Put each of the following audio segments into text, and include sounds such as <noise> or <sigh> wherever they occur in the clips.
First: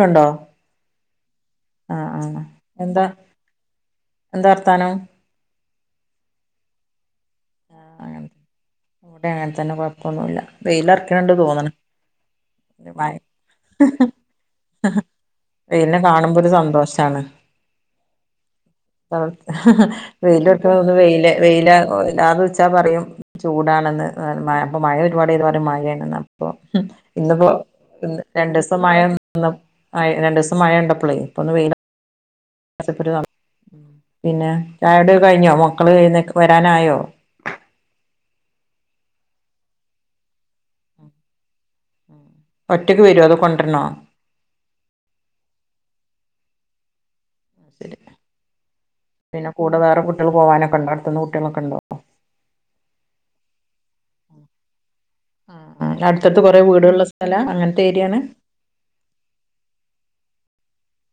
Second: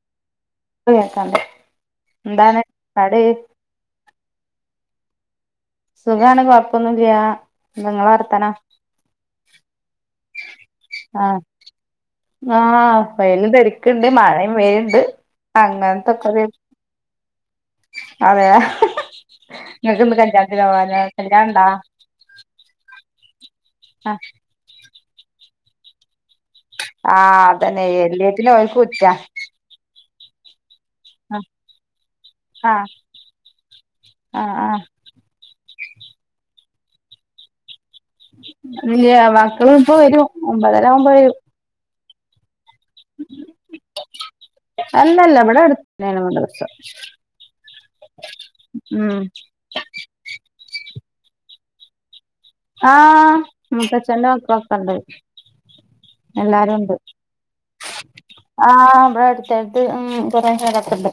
കണ്ടോ ഇപ്പം കേക്കാണ്ട് എന്താണ് പാട് ന്താ വർത്താനം സുഖാണ് കൊഴപ്പൊന്നുല്യ ന്താ ങ്ങള വർത്താനം വടെ അങ്ങന് തന്നെ കൊഴപ്പൊന്നുല്യ വെയിലൊറക്കണണ്ട് ആഹ് തോന്ന്ണ് ആഹ് വെയിലുതെരക്കണ്ട് മഴയും പെയ്യ്ണ്ട് പിന്നെ കാണുമ്പോ ഒരു സന്തോഷാണ് അതെ നിങ്ങക്കിന്ന് കല്ലിയാണത്തിനു വെയിലറക്കുമ്പോ ഒന്ന് പോകാലേ വെയില് കല്യാണണ്ടാ വെയില അത് ഉച്ചാ പറയും ചൂടാണെന്ന് ആഹ് മഴ അപ്പോ മഴ <unintelligible> മഴയാണെന്ന് പ്പോ ആഹ് ഇന്നിപ്പോ അതന്നെ ഇന്ന് എല്ലേത്തിനും ഓൽക്ക് രണ്ടിവസം മഴ കുറ്റാ ആന്നപ്പോ രണ്ടിസം മഴ ഉണ്ട ആഹ് ആഹ് <unintelligible> പിന്നെ ആഹ് ആഹ് ചായ കുടിയൊക്കെ കഴിഞ്ഞോ? മക്കൾ <unintelligible> വരാനായോ ഇല്ല മക്കള് ഇപ്പ വരും ഒമ്പതര ആവുമ്പോ വരും ഒറ്റയ്ക്ക് വരോ അതോ കൊണ്ടര് ണോ അല്ലല്ല ഇവിടെ അടുത്ത് തന്നെ മദ്രസ ഉം പിന്നെ കൂടെ വേറെ കുട്ടികൾ പോവാനൊക്കെ ഉണ്ടോ അടുത്തന്ന് കുട്ടികളൊക്കെ ഉണ്ടോ ആഹ മൂത്തച്ചൻ്റെ മക്കളൊക്കെയുണ്ട് ആ അടുത്തടുത്ത് കൊറെ വീടുള്ള സ്ഥലാ. അങ്ങനത്തെ ഏരിയാണ് ആഹ ഇവിടടുത്തടുത്ത് കുറേ ഉം പേരൊക്കെയുണ്ട്.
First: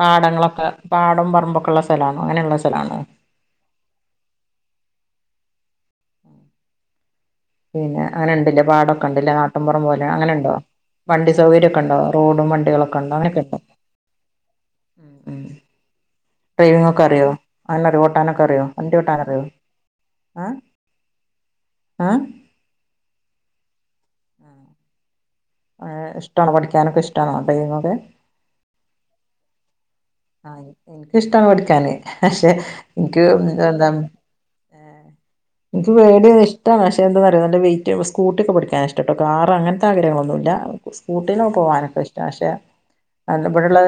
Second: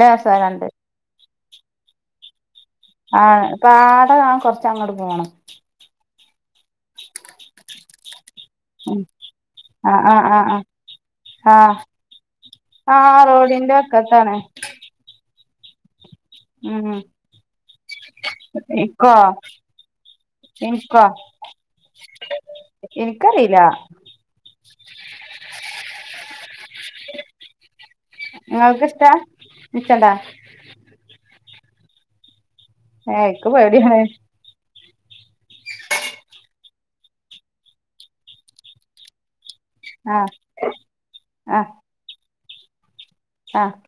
പാടങ്ങളൊക്കെ. പാടം പറമ്പൊക്കെയുള്ള സ്ഥലാണോ അങ്ങനെയുള്ള സ്ഥലണോ. ആ. പാടം കൊറച്ച് അങ്ങോട്ട് പോണം പിന്നെ അങ്ങനെ ഉണ്ട്ല്ലേ. ഉം പാടൊക്കെ ഉണ്ട്ല്ലേ. നാട്ടിൻപുറം ആഹ് പോല ആഹ് അങ്ങനെ ഉണ്ടോ? ആഹ് വണ്ടി ആഹ് ആഹ് സൗകര്യക്കെ ഉണ്ടോ? റോഡും വണ്ടികളൊക്കെ ഉണ്ടോ അങ്ങനെക്കണ്ടോ? ഒക്ക അടുത്താണ് ഡ്രൈവിംഗ് ഉം ഒക്കെ അറിയോ അങ്ങനെ ഓട്ടാനൊക്കെ അറിയോ? വണ്ടി ഇക്കോ ഓട്ടാനൊക്കെ അറിയോ? അ ആഹ് എനിക്കറീല്ല ഇഷ്ടാണോ. പഠിക്കാനൊക്കെ ഇഷ്ടാണോ ഡ്രൈവിംങ്ങൊക്കെ നിങ്ങൾക്ക് ഇഷ്ടാ നിച്ചണ്ടാ ആ എനിക്കിഷ്ടാ പഠിക്കാന്. പക്ഷെ ഏഹ് ഇനിക്ക് എനിക്ക് ന്താ പേടിയാണ് എനിക്ക് പേടിയ ഇഷ്ടാണ് പക്ഷെ എന്താ പറയാ നല്ല വെയ്റ്റ്. സ്കൂട്ടി ഒക്കെ പഠിക്കാനൻഷ്ടട്ടോ കാർ അങ്ങനെ ആഹ് ത്താഗ്രഹങ്ങളൊന്നുല്ല. സ്കൂട്ടീ ലൊക്കെ ആഹ് പോകാനൊക്കെ ഇഷ്ടാ. പക്ഷേ ഇവിടള്ള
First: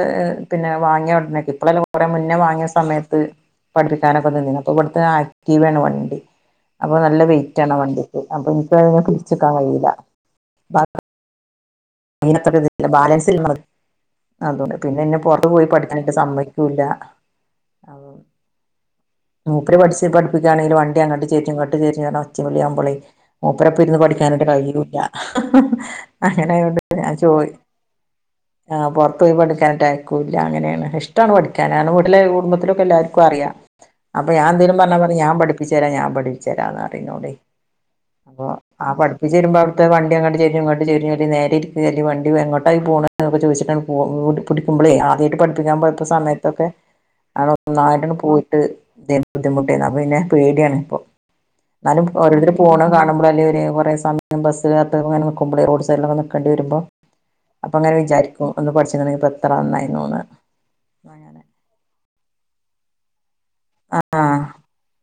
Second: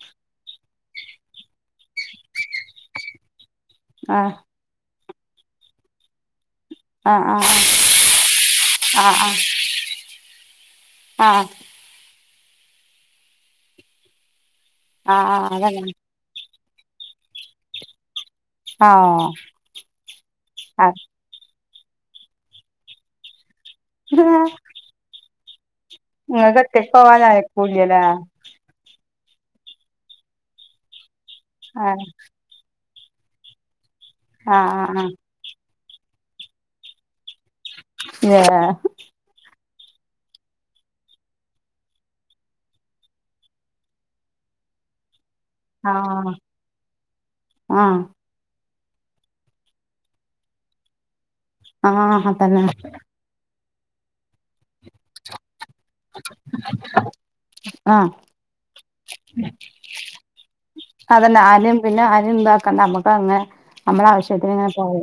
പിന്നെ വാങ്ങിയ ഉടനൊക്കെ. ഇപ്പളല്ല കുറെ മുന്നേ വാങ്ങിയ സമയത്ത് പഠിപ്പിക്കാനൊക്കെ ആഹ് നിന്നീന്നു. ഇപ്പ ഇവട്ത്തെ ആക്റ്റീവേണ് വണ്ടി. അപ്പം നല്ല ആഹ് ആഹ് വെയിറ്റാണാ വണ്ടിക്ക്. അപ്പൊ ഇൻക്കതിങ്ങനെ ആഹ് പിടിച്ച്ക്കാൻ കയ്യൂല്ല. ആഹ് അത്ര ഇല്ല. ബാലൻസ് ഇല്ല അതുകൊണ്ട് പിന്നെ എന്നെ പുറത്ത് ആഹ് പോയി അതന്നെ പഠിക്കാനായിട്ട് സമ്മ ക്കൂല്ല. അപ്പം ആഹ് മൂപ്പര് പഠിച്ച് പഠിപ്പിക്കാണെങ്കിൽ അത് വണ്ടി അങ്ങട്ട് ചെരിഞ്ഞു ഇങ്ങട്ട് ചെരിഞ്ഞു പർഞ് ഒച്ചിം വിളിം ആകുമ്പളേ മൂപ്പരൊപ്പം ഇരുന്ന് പഠിക്കാനെറ്റെ കയ്യ്ണൂല്ല. ഇങ്ങൾതൊറ്റക്കോവാൻ അയ്ക്കൂല്ല ല്ലേ. ആഹ് പുറത്ത് പോയി പഠിക്കാനെറ്റെ അയ്ക്കൂല്ല. അങ്ങനേണ്. ഇഷ്ടാണ് പഠി കനാണ് ആഹ് വീട്ടിലെ കുടുംബത്തിലൊക്കെ എല്ലാര്ക്കു അറിയാ. അപ്പ ഞാൻ ആഹ് എന്തേലും പറഞ്ഞാ ആഹ് ആഹ് പറിം. ഞാൻ പഠി പ്പിച്ചരാ ഞാൻ പഠിപ്പിച്ചരാന്ന് പറിം ഇന്നോടേ. അപ്പൊ ഏഹ് ആ പഠി പ്പിച്ച് തരുമ്പം അവ്ടുത്തെ വണ്ടി അങ്ങട്ട് ചെരിഞ്ഞു ഇങ്ങട്ട് ചെരിഞ്ഞു അല്ലെങ്കി നേരെ ഇര് ക്ക് അല്ലെങ്കി വണ്ടി എങ്ങോട്ടായി പോണത് ന്നൊക്കെ ചോയിച്ചിട്ട് ആണ്ട് പോ പു പുടിക്കുമ്പളേ ആദ്യായിട്ട് പഠ് പ്പിക്കാൻ പോയപ്പ ആഹ് സമയത്തൊക്കെ ആഹ് ആണ്ടൊന്നായിട്ടാണ്ട് പോയിട്ട് ഇതേന്നു. ബുദ്ധിമുട്ടേന്നു. അപ്പ പിന്നെ പേടിയാണ് ഇപ്പം. ഇന്നാലും ആഹ് ഓരോരുത്തര് അതന്നെ പോണ കാണുമ്പളോ അല്ലെ ഒര് കൊറേ സമ യം ബസ് കാത്ത് ഇങ്ങനെ നിക്കുമ്പളെ റോഡ് സൈഡിലൊക്കെ നി വരുമ്പം. അപ്പൊ ഇങ്ങനെ ആഹ് വിചാരിക്കും ഒന്ന് പഠിച്ച്ക്ണെങ്കി ഇപ്പ എത്ര നന്നായിന്നൂന്ന്. അതന്നെ ആരിം പിന്നെ ആരിം ഇതാക്കണ്ട. നമ്മുക്ക് അങ്ങനെ ആ നമ്മളാവശ്യത്തിന് ഇങ്ങനെ പോവേ.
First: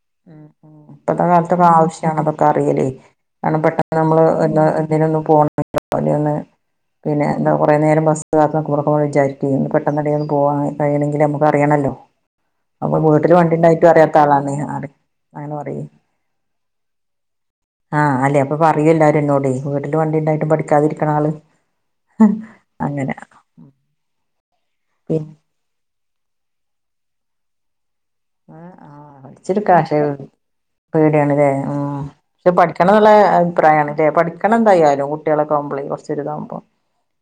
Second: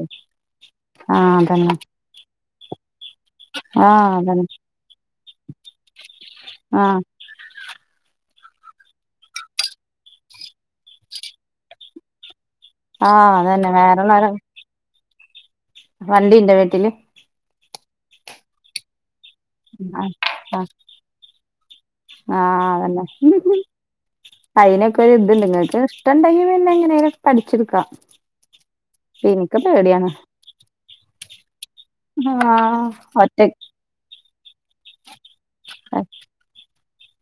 ആഹ് അതന്നെ. ഞങ്ങൾതൊക്കെ അറീല്ലേ കാരണം പെട്ടെന്ന് ആഹ് നമ്മള് അതന്നെ എന്താ എന്തേലൊന്നും പോണം <unintelligible> ആഹ് പിന്നെ എന്താ കൊറെ നേരം ബസ്സിന് കാത്ത്ക്കുമ്പളൊക്കെ വിചാരിക്ക്‌വേ. ഇന്ന് പെട്ടെന്നേണ്ടെ ഒന്ന് പോവാൻ കയ്യണെങ്കിൽ നമുക്ക് അറിയണല്ലോ. ആഹ് അതന്നെ വേറൊള്ളോലെ ണ് ആഹ് റിം അങ്ങനെ പറിം. വണ്ടിണ്ടാ വീട്ടില്? ആഹ് അല്ലെ അപ്പൊ പറയും എല്ലാരു ഇന്നോടേ വീട്ടില് ആഹ് വണ്ടി ഇണ്ടായിട്ടും ആഹ് പഠിക്കാതിരിക്ണ ആള്. ആഹ് അങ്ങനെ അയ്നൊക്കെ ഒരിത്ണ്ട്. പിന്നെ ഇങ്ങക്ക് ഇഷ്ടംണ്ടെങ്കി പിന്നെ എങ്ങനേലൊക്കെ പഠിച്ച് ട്ക്കാ. ഏഹ്? ആഹ് പഠിച്ചിട്ക്കാ. പഷേ പേടിയാണ് ലേ. ആഹ്. പക്ഷെ ആഹ് പഠിക്കണം എന്നുള്ള ഒറ്റക്ക് അഭിപ്രായാണ് ലേ. പഠി ക്കണം എന്തായാലും. കുട്ടിയേളൊക്കെ ആവുമ്പളേ കുറച്ചൊരിതാവുമ്പം.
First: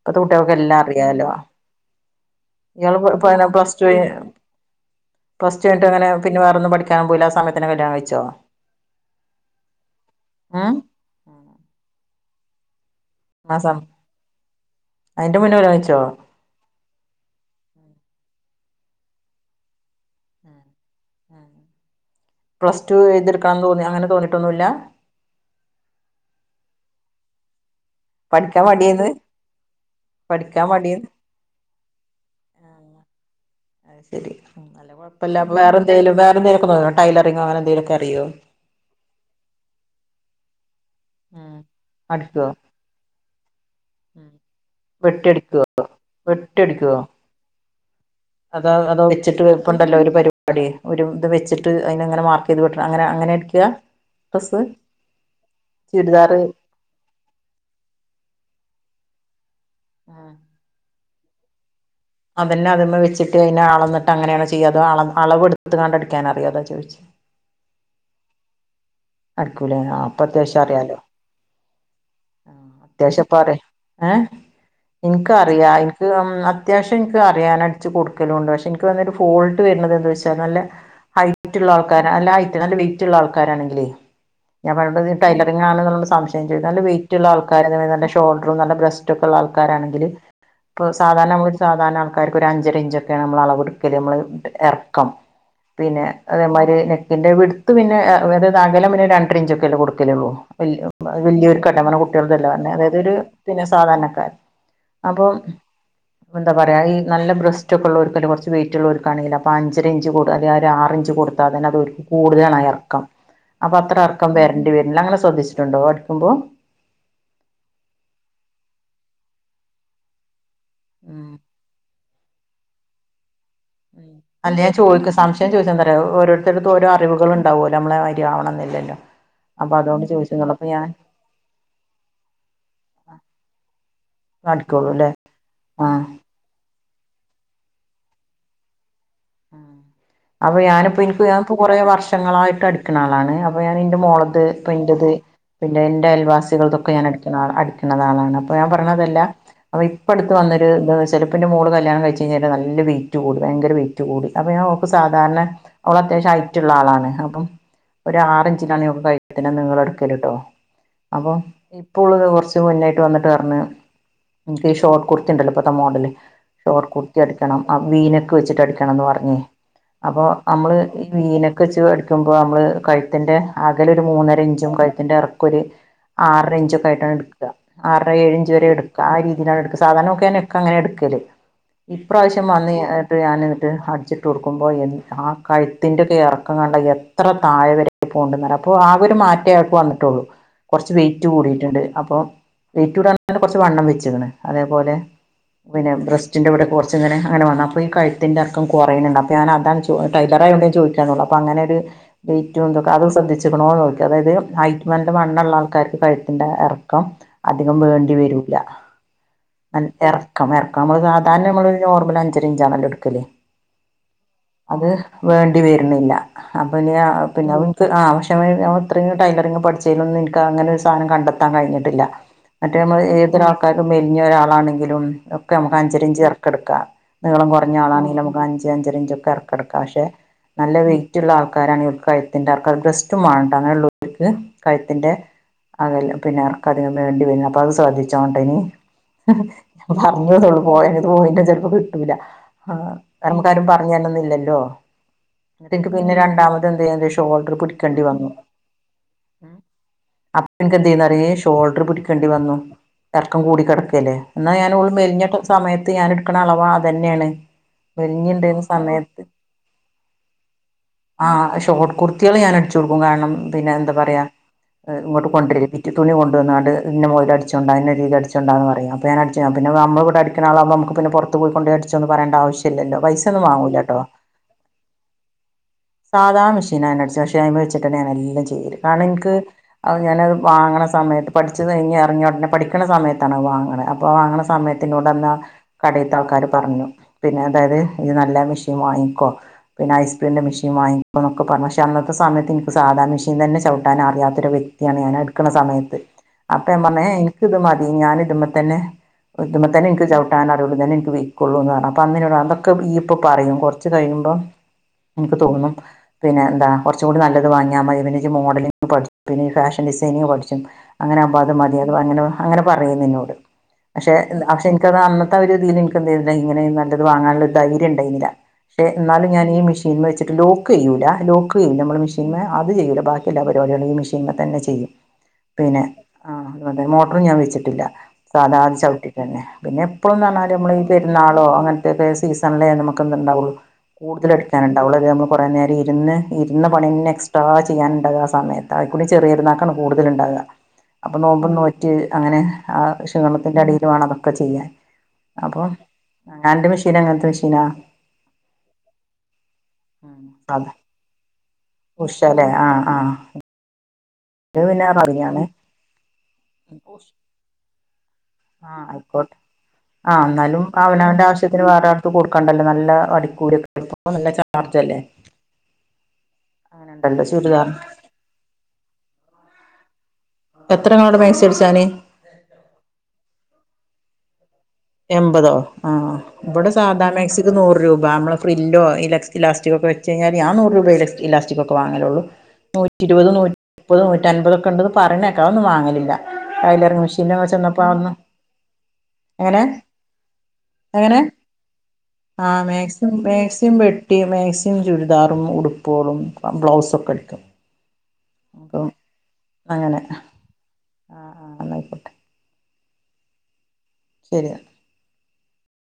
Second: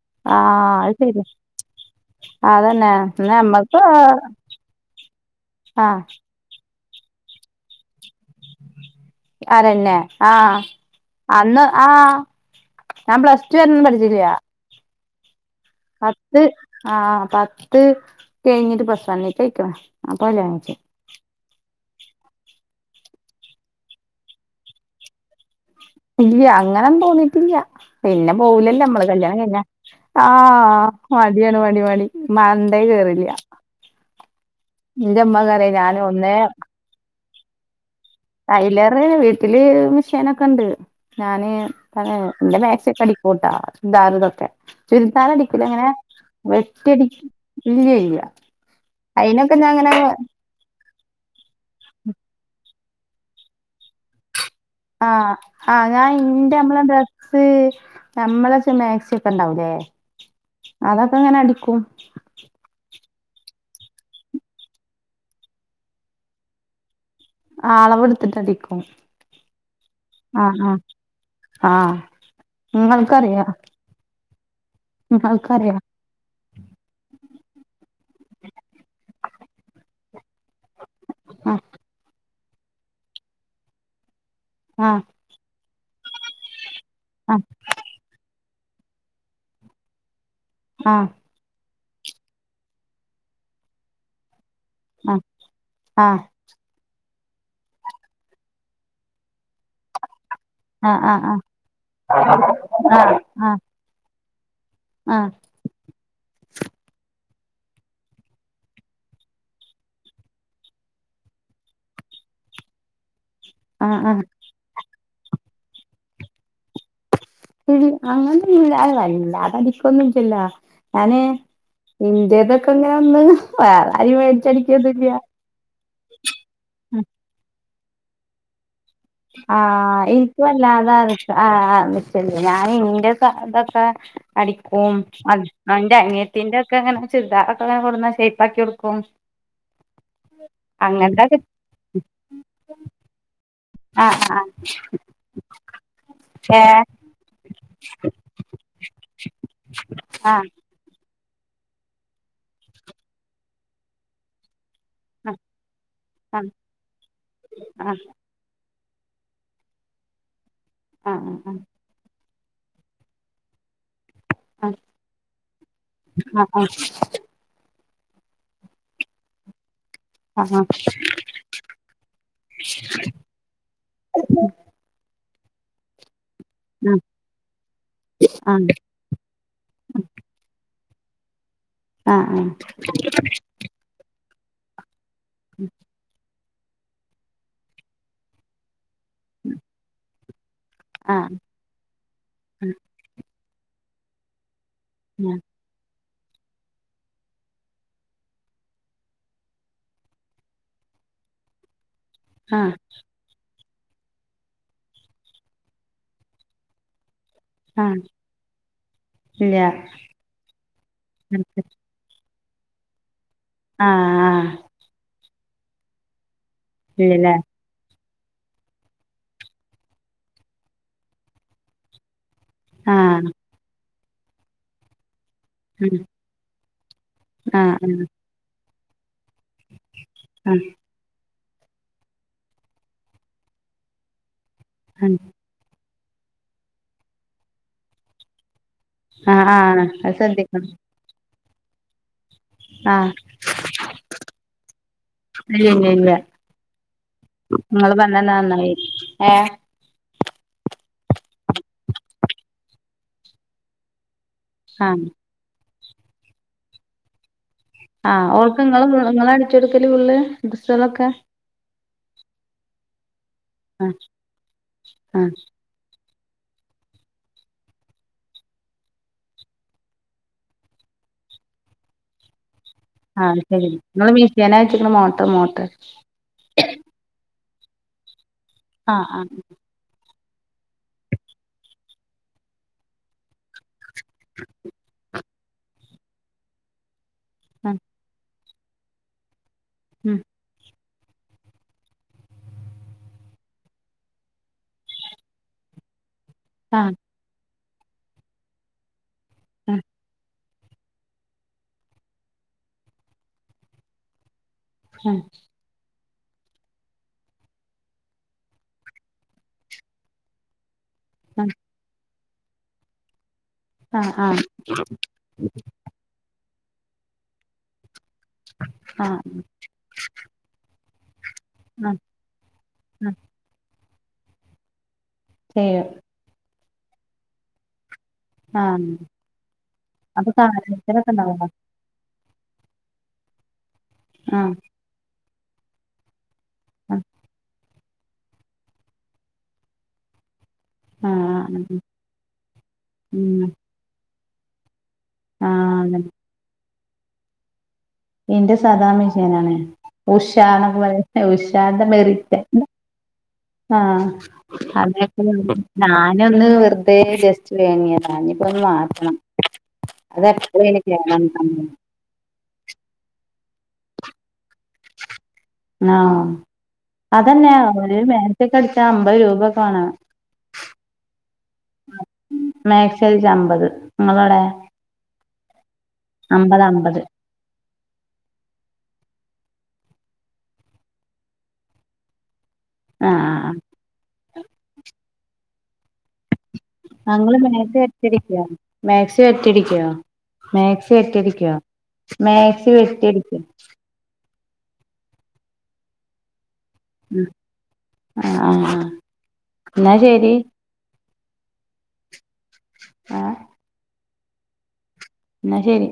ഇപ്പത്തെ കുട്ടിയേൾക്കൊക്കെ ആഹ് എല്ലാ അത് ശരിയാ അറിയാലോ. അതന്നെ ഇയാള് പ് ന്നാ പയ്ന് നമ്മക്ക് പ്ലസ് ടു കയ് ച്ച് ങ്ങട്ട് ആഹ് എങ്ങനെ പിന്നെ വേറൊന്നും പഠിക്കാനൊന്നും പോയില്ലാ ആ സമയത്തന്നെ കല്യാണം കയിച്ചോ? ആരെന്നെ? ആഹ് ഉം അന്ന് ആഹ് ഞാൻ പ്ലസ് ടു വരെ ഒന്നും പഠിച്ചിട്ടില്ല്യാ. അയിന്റെ മുന്ന് കല്യാണം കയ്ച് പത്ത് ആഹ് പത്ത് കഴിഞ്ഞിട്ട് പ്ലസ് വണ്ണ് ക്ക് ആയിക്ക്ണ്. അപ്പളാ കല്യാണം കഴിച്ചെ. പ്ലസ് ടു എയ്തിട്ക്കാൻ തോന്നി, അങ്ങനെ തോന്നിട്ടൊന്നുല്ലാ? ഇല്ല്യ. അങ്ങനൊന്നും തോന്നിട്ടില്ല. പിന്നെ പഠിക്കാൻ പോവൂലല്ലോ നമ്മള് മടിയേന്ന് കല്യാണം കഴിഞ്ഞാ പഠിക്കാൻ ആഹ്. മടിയേന്ന് മ ട്‌യാണ് മടി മടി. മണ്ടേ കേറില്ല്യാ. അത് ശരി. ഉം അല്ല കുഴപ്പല്ല. അപ്പം പറയും ഞാൻ വേറെന്തേലും ഒന്നേ വേറെന്തേലും ഒക്കെ നോ ടൈലറിങ്ങോ അങ്ങനെ എന്തേലൊക്കെ അറിയോ? ടൈലറ് വീട്ടില് മിഷീനൊക്കെ ണ്ട്. ഞാന് <unintelligible> അടിക്കോ ഇന്റെ മേക്സിയൊക്കെ അടി ക്കുട്ടാ. ചുരിദാറ് ഇതൊക്കെ. ചുരിദാർ വെട്ടിയടിക്കോ അടിക്കൂല. ഇങ്ങനെ വെട്ടിയടിക്കുവോ വെട്ടിയടി അതോ അതോ വെച്ചിട്ട് ഞാൻ ഇങ്ങനെ വൽപ്പണ്ടല്ലോ ഒര് പരി പാടി. ഒരു ഇത് വെച്ചിട്ട് അതിനങ്ങനെ മാർക്ക് ചെയ്ത് വെട്ട്ണെ അങ്ങനെ അങ്ങനെ അടിക്കാ ഡ്രസ്സ് ആഹ് ആഹ്. ഞാൻ ചുരിദാറ് ഇന്റെ നമ്മളെ ഡ്രസ്സ് നമ്മളെ മാക്സി ഒക്കെണ്ടാവൂലേ അതൊക്കെ ഇങ്ങനെ അടിക്കും. അതന്നെ അത് മ്മെ വെച്ചിട്ട് പിന്നെ അളന്നിട്ട് അങ്ങനെ ആണോ ചെയ്യ അതോ അള അളവ് ട്ത്ത്ങ്ങാണ്ട് അടിക്കാൻ അറിയൊ അതാ ചോയി ആ അളവ്ടുത്തിട്ട്ടിക്കും അടിക്കൂലേ അപ്പൊ ആ അത്യാവശ്യം ആ അറിയാലോ ആഹ് ഇങ്ങൾക് അറിയോ ഏ എനിക്കറിയാം എനിക്ക് അത്യാവശ്യം എനിക്ക് അറിയാന അടിച്ച് കൊടുക്കലുണ്ട് പക്ഷേ എനിക്ക് വന്നൊരു ഫോൾട്ട് വരുന്നത് എന്താ വെച്ചാൽ നല്ല ആഹ് ഹൈറ്റ്ള്ള ആൾക്കാര അല്ല ഹൈറ്റ് നല്ല വെയിറ്റ് ഉള്ള ആൾക്കാരാണെങ്കിലേ ഞാൻ പറയുമ്പോ ആഹ് ടലറിങ്ങ ആണന്നുള്ള സംശം ചെയ്തു നല്ല വെയിറ്റുള്ള ആഹ് ആൾക്കാര നല്ല ഷോൾഡറും നല്ല ബ്രെസ്റ്റ് ഒക്കെ ഉള്ള ആൾക്കാരാണെങ്കിൽ ആഹ് സാധാരണ സാധാരണ ആൾകാർക്ക് ഒരു അഞ്ചര ഇഞ്ചൊക്കെയാണ് നമ്മൾ അളവ്ടുക്കൽ നമ്മൾ ഇറക ഇറക്കം പിന്നെ ആഹ് അതേമാതിരി നെക്കിന്റെ വി വിട്ത് പിന്നെഏ അതായത് അകലം പിന്നെ രണ്ടര ഇഞ്ചൊക്കെല്ല കൊടുക്കല്ലോളൂ ആഹ് ആഹ് ആഹ് വെല്ലിയോർ കാട്ടോ കുട്ടികള തല്ലെ പറഞ്ഞ അതായത് ആഹ് ഒരു ആഹ് സാധാരണക്കാർ ആഹ് അപ്പം എന്താ പറയാ ഈ നല്ല ബ്രസ്റ്റ് ഒക്കെ ഉള്ളർക്ക്ല്ല കുറച്ച് വെയിറ്റ് ഉള്ളർക്കാണെങ്കിൽ അഞ്ചരഞ്ച് അല്ല ഒരു ആറിഞ്ച് കൊടു ഇപ്പോ തന്നെ അത് കൂടുതലാണ് ഇറക്കം അപ്പൊ അത്ര ആഹ് ആഹ് ഇറക്കം വരേണ്ടി വരുന്ന അങ്ങനെ ശ്രദ്ധിച്ചിട്ടുണ്ടോ അ ടിക്കുമ്പോ ശരി അങ്ങനൊന്നല്ല അത് വല്ലാതെ അടിക്കൊന്നുമില്ലാലോ ഇ ഉം ൻ്റെ തൊക്കെ ഇങ്ങനെ ഒന്ന് വേറെ ആരും അല്ല ഞാൻ മേടിച്ചടിക്കൊന്നുല്ല ചൊയ്ക സശ ഞാൻ ചോദിച്ചത് അറിയോ ഓരോരുത്തറ്കും ഓരോ അറിവുകൾണ്ടാവുമോ നമ്മളെമാ തിരിയാവണം എന്നില്ലല്ലോ അപ്പൊ ആഹ അതുകൊണ്ട് എനിക്ക് ചോദിച്ചെന്നുള്ളൂ അപ്പൊ ഞാൻ വല്ലാതെ നിച്ചലിയ ഞാൻ ഇന്റെ ഇതൊക്കെ അടിക്കുള്ളൂ അടിക്കും അല്ലേ ഹസ്ബൻ്റ് ൻ്റെ അനിയത്തി ത്തിന്റെ ഒക്കെ അങ്ങനെ ചുരിദാർ ഒക്കെ കൊടുന്ന ഷയ് പ്പാക്കി കൊടുക്കും അപ്പൊ ഞാനിപ്പോ എനിക്ക് ഞ അങ്ങനത്തൊക്കെ കൊറേ വർഷങ്ങളായിട്ട് അടിക്കണ ആളാണ് ഞാൻ എന്റെ ആഹ് ആഹ് മോളത് ഇപ്പയിന്റത് പിന്നെ എന്റെ ഏ അയൽവാസികൾക്കൊക്കെ ഞാൻ അടിക്കുന്ന ആളാണ് അപ്പൊ ഞാൻ പറഞ്ഞതെല്ല അപ്പൊ ഇപ്പടുത്ത് ആ ആ വന്നൊരു ദ് ന്നുവെച്ചാൽ മോള് കല്യാണം കഴിച്ചച്ച് കഴിഞ്ഞാല് നല്ല വെയിറ്റ് കൂടി ഭയങ്കര വെയിറ്റ് കൂടി അപ്പൊ ഞ ഓള്ക്ക് സാധാരണ അവൾ അത്യാവശ്യം ആ ഐറ്റുള്ള ആളാണ് അപ്പം ആ ഒരു ആർഞ്ചിലാണ് ഓള്ക്ക് തയ് ത്തിന നിളെടുകൽ ട്ടോ ആ ആ ആ അപ്പൊ ഇപ്പോ ഓൾ കുറച്ച് മുന്നായിട്ട് വന്നിട്ട് പറഞ്ഞൂ, ആ ആ ആ ഇനക് ഇ ഷോർട്ട് കുർത്തി ഉണ്ടല്ലോ ഇപ്പത്തെ മോഡല് ഷോർട്ട് കുർത്തി അടിക്കണം ആ വീനൊക്കെ വെച്ചിട്ട് അടിക്ക ണം പറഞ്ഞു അപ്പൊ ആ നമ്മള് വീ നെക്ക് വെച്ച്ടിക്കുമ്പോൾ നമ്മള് കഴുത്തിന്റെ അകലൊ ഒരു മൂന്നര ഇഞ്ചും കഴുത്തിന്റെ ഇറക്കൊരു ആറര ഇഞ്ചൊക്കെ ആയിട്ടാണ് എടുക്ക. ആറര ഏഴിഞ്ച് വരെ എടുക്കും. ആ രീതിയിലാണ് എടുക്ക സാധാരണമൊക്കെ അങ്ങനെ എടുക്കല് ആ ഇപ്രാവശ്യം വന്നട്ട് ഞാൻ അടിച്ചിട്ട് കൊടുക്കുമ്പോൾ ആ കഴുത്തിൻന്റെയെക്കെ ഇറക്കംകണ്ട എത്ര എത്ര താഴെ വരെ പോകണ്ടന്ന അപ്പൊ ആകെ ഒരു മാറ്റേ വന്നിട്ടുള്ളൂ. കുറച്ച് വെയിറ്റ് കൂടിയിട്ടുണ്ട് അപ്പം വെയിറ്റ് കൂടാ കുറച്ച് വണ്ണം വെച്ച്ക്ണ് അതേപോലെ <inaudible> പിന്നെ ബ്രസ്റ്റിന്റെവിടെ കുറച്ച് ഇങ്ങനെ അങ്ങനെന്ന അപ്പോ ഈ കയുത്ത് തിന്റെർക്കം കുറയുന്നുണ്ട് അപ്പൊ ഞാന അതാണ് ടൈലായോണ്ടേ ചോ യിക്കാ അപ്പെ അങ്ങനെ ഒരു ആ ആ അത് ശ്രദ്ധിച്ചിക്ക്ണോ നോക്ക അതായത് ഹൈറ്റ്മാന്റെ വണ്ണള്ള ആൾക്കാർക്ക് കഴുത്തിന്റെ ഇറക്കം അധികം ആ വേണ്ടി വരില്ല ഇല്ല ഇറക്കം ഇറക്ക നമ്മൾ സാധാരണ നമ്മള്, നോർമൽ അഞ്ചര ഇഞ്ചാണല്ലോ എടുക്കലേ. ആഹ. അത് വേണ്ടി വരുണില്ല അപ്പൊ ഇല്ലല്ലേ പിന്നെ അ ആ പക്ഷെ ഞൻ ഇത്രയും ടൈലറിംഗ് പഠിച്ചതിലൊന്നും എനക്ക് അങ്ങനെരു സാധനം കണ്ടൊത്താൻ കഴിഞ്ഞിട്ടില്ല. മറ്റേ ആ നമ്മൾ ഏതൊരാൾക്കാരും മെലിഞ്ഞ ഒരാളാണെങ്കിലും ക്കെ നമക്ക് അഞ്ചരഞ്ച് ഇറക്കെടുക്കാം നീളം ആ ആ കുറഞ്ഞ ആളാെങ്കിൽ നമുക്ക് അഞ്ച് അഞ്ചരഞ്ചൊക്കെ ഇറക്ക ക്കാം പക്ഷെ നല്ല വെയിറ്റുള്ള ആൾക്കാരാണ് കയത്തിന്റെ ആൾക്കാർ ബ്രെസ്റ്റ്മാണെട്ടെ അങ്ങനെ ഉള്ള ക്ക് കഴുത്തിന്റെ അകൽ പിന്നെറക്കകതികം വേണ്ടി വരാ അപ്പഅത് ശ്രദ്ധിച്ചോണം ട്ടോ ഇനി. ആ ഹ് ആ അത് പറഞ്ഞള്ളൂ ശ്രദ്ധിക്കണം പോയത് പോയി ചെലപ്പോ കിട്ടൂല്ല. ആ കര്ണം നമുക്കാരും പറഞ്ഞര്നൊന്നില്ലല്ലോ. ഇല്ല ഇല്ല ക്ക് ഇല്ല പിന്നെ രണ്ടാമത് എന്തേയ്ത് ഷോൾഡർ നിങ്ങള് പിടിക്കേണ്ടി പറഞ്ഞത് വന്നു. നന്നായി ഏ അപ്പന്ക്ക് എന്തെര്ന്നറിയെ ഷോൾഡർ പിടിക്കേണ്ടി വന്നു എറക്കം കൂടി കടക്കല്ലേ. എന്നാ ഞാന ആ ഓൾ മെലഞ്ഞ സമയത്ത് ഞാൻ എടുക്ക്ണെ അളവ അത് തന്നെയാണ്. ആഹ് ഓൾക്ക് ങ്ങള് ങ്ങളാ അടിച്ചെടുക്കല് ഫുള്ള് ഡ്രസേളൊക്കെ ആ ഷോർട്ട് കുർത്തികൾ ഞാൻ അടിച്ചു കൊടുക്കും കാരണം പിന്നെ ആ എന്താ പറയാ ആ ഇങ്ങോട്ട് കൊണ്ടിരി തുണി കൊണ്ടന്ന്ങ്ങണ്ട് ഇതിന്റെ മോളിൽ അടിചോണ്ട അയിന്റെ അടിയിൽ അടിചോണ്ടന്ന പറയും അപ്പ ഞാനടിച്ചു ഞപിന്നെ നമ്മള് ഇവിടെണ അടിക്കണആള്ളവുമ്പോ നമക്ക് പിന്നെ പുറത്ത് ത്ത് പോയി കൊണ്ട്ടിച്ചൊ പരയെണ്ട ആവ്ശ്യല്യല്ലോ. ആഹ ശരി ഇങ്ങള് മീഷേന വെച്ചക്ണ മോട്ടർ മോട്ടർ സാധാ മഷീനാ ഞാനാടിച്ച പക്ഷെ അയിമെ വച്ചിട്ടന്നാ ഞാൻ എല്ലാം ചെയ്യൽ ആ കാരണം ആ എനിക്ക് അ ഞാനത് വാങ്ങണ സമയത്ത് പഠിച്ച്കഴിഞ്ഞ്റങ്ങിഉടനെ പഠിക്കണ സമയത്താണ് അ വാങ്ങണെഅപ്പോ അപ്പോൾ വാങ്ങണ സമയത്തെനോട് അന്ന് കടയിത്തെ ആൾക്കാർ പറഞ്ഞു പിന്നെ ആ അതായത് ഇത് നല്ല മെഷീൻ വാങ്ങിക്കോ പിന്നെ ഉം ഐസ്പ്ലിൻന്റെ മെഷീൻ വാങ്ങി അപ്പന്നൊക്കെ പറഞ്ഞു പക്ഷെ അന്നത്തെ സമയത്ത് എനിക്ക് സാധാ മെഷീൻ തന്നെ ചവിട്ടാൻ അറിയാത്തൊ വ്യക്തിയാണ് ഞാൻ അ എടുക്കണെസമയത്ത് അപ്പ ഞാൻ ആ പറഞ്ഞു എ ഇൻക്ക് ഇത് മതി ഞാൻ ഇതുമതന്നെ ആ ഇത്മതന്നെ എനിക്ക് ചവിട്ട ട്ടനറിയുള്ളു ഇതെന്നെൻക്ക് വെയ്ക്കുള്ളൂ എന്നർഞ്ഞു അപ്പ അന്ന് ഇന്നോടാറഞ്ഞു അതൊക്കെ ഈയിപ്പൊ പറയും കുറച്ച് കഴിയ്പോ ആ അൻക്ക് തോന്നും പിന്നെ എന്താ കുറച്ചകൂടി നല്ലത് വാങ്ങിയാമതി പിന്നെ ജ് മോഡലിംഗ് പഠിച്ചു പിന്നെ ഈ ഫാഷൻ ഡിസനിങ് പഠിച്ചു അങ്ങനെ അമ്പോ അത് മതിയെര്ന്ന്‌ അങ്ങനെ അങ്ങനെ പറയെര്ന്ന് എന്നോട് ആ പക്ഷെ ആ എന്താ പക്ഷെ എനിക്കത് അന്നത്തെ ഒരു രീതിയിൽ <unintelligible> ഇങ്ങനെ നല്ലത് വാങ്ങാനുള്ളധൈര്യ ണ്ടായിരിന്നില്ല പക്ഷെ ആ എന്നാലും ഞാനീ മിഷി ഷിന്മേ വെച്ചിട്ട് ലോക്ക് ചെയൂല ലോക്ക് ചെയ്യൂല ആ നമ്മളെ മെഷീന്മെ അത് ചെയ്യൂല ആ ബാക്കി എല്ലാപരിവാടിയു ഇതിമേ തന്നെ ചെയും പിന്നെ ചെയ്യും അ <unintelligible> മോട്ടറും ഞൻ വെച്ചിട്ടില്ല സാധാ ആ ചവിട്ടിട്തന്നെ പിന്നെ അപ്പൊ എപ്പോഴന്ന്പറഞ്ഞാൽ നമ്മൾ ഈ കാലൊക്കെ ഉണ്ടാവോ പെരുന്നാളോ അങ്ങനെ ഇപ്പേ ഈ സീസണിലേ നമുക്കെതു ഉണ്ടാവുള്ളൂ കൂടുതൽ ആ അടിക്കാൻ ഉണ്ടാവുള്ളൂ അത് നമ്മൾ കുറേ നേരം ഇരുന്ന് ഇരുന്ന ആ പണിന്നെ എക്സ്ട്രാ ചെയ്യാനുണ്ടാവ ആ സമയത്ത് അഴിക്കൂടി ചെറിയപെരുന്നാക്കാണ് കൂടുതലുണ്ടാവ. ആ അപ്പോ നോമ്പനോറ്റ് അങ്ങനെ ആ ഉം ക്ഷീണത്തിന്റെ അടിൽ വേണം അതൊക്കെ ചെയ്യാൻ ആ അപ്പോ അതന്നെ. അന്റെ മിഷീനിയെങ്ങനത്തെ മിഷീനാ? ഇന്റെ സാധാണ മഷയനാണ് ഉഷാന്നൊക്കെ പറയ്ന്നേ ഉഷാ ഉഷല്ലേ ആഹ് ആഹ ആഹ അതക്കെ ഞാനൊന്ന് വെറുതെ ജസ്റ്റ് വേങ്ങിയതാണ് ആഹ് ആയിക്കോട്ടെ ആ എപ്പളും എന്നാലും അയിന് അവനവന്റെ കേടാണ് ആവശ്യത്തിന് സംഭവം. വേറ തു കൊടുക്കാണ്ടല്ല നല്ല അടിക്കൂലിയൊക്കെ <unintelligible> നല്ല ചാർജ് അല്ലേ ആ അതന്നെ ചുരിദാറിന് ഒരു മേക്സിക്കെ അടിച്ച അമ്പത് രൂപ ഒക്കെ വേണ എത്ര ഇങ്ങളോടെ മാക്സി അടിച്ചന് മേക്സി അടിച്ച അമ്പത് നിങ്ങളോടെ എൺപതോ ആ ഇവിടെ അമ്പത് സാദാ മക്സി നത് നൂറ് രൂപ നമ്മള് ഫ്രില്ലോ ഇലക്സ് ഇലാസ്റ്റിക്ക്കെച്ച് കയിഞ്ഞാല് ഞ നൂറ് രൂപ ഇല ഇലാസ്റ്റിക്കൊക്കെ വാങ്ങലുള്ളു നൂറ്റി ആ ഇരുപത് ആ നൂറ്റി മുപ്പത് നൂറ്റി അൻപതൊക്കെണ്ട്ന്ന് പറയിണേക്കാ അ ഒന്നും വാങ്ങലില്ല ടൈലറിങ് ആ മെഷീന്റെ ഇങ്ങള് <unintelligible> മാക്സി ചെന്നപ്പ അവ്ട്ന്ന് അടിച്ചടിക്കോ മാക്സി വെട്ട്യടിക്യോ മാക്സി എങ്ങനെ വെട്ട്യടിക്യോ മാക്സി വെട്ട്യടിക്യോ കുട്ടി മാക്സിം ചുരിദാറും ഉടുപ്പുകളും ബ്ലൗസൊക്കെ അടുിക്കും ആ ആഹ് ആഹ് എന്നാ അങ്ങനെ ശരി ആഹ് ആഹ് എന്നായിക്കോട്ടെ ആഹ് ശരിയാ എന്ന ശരി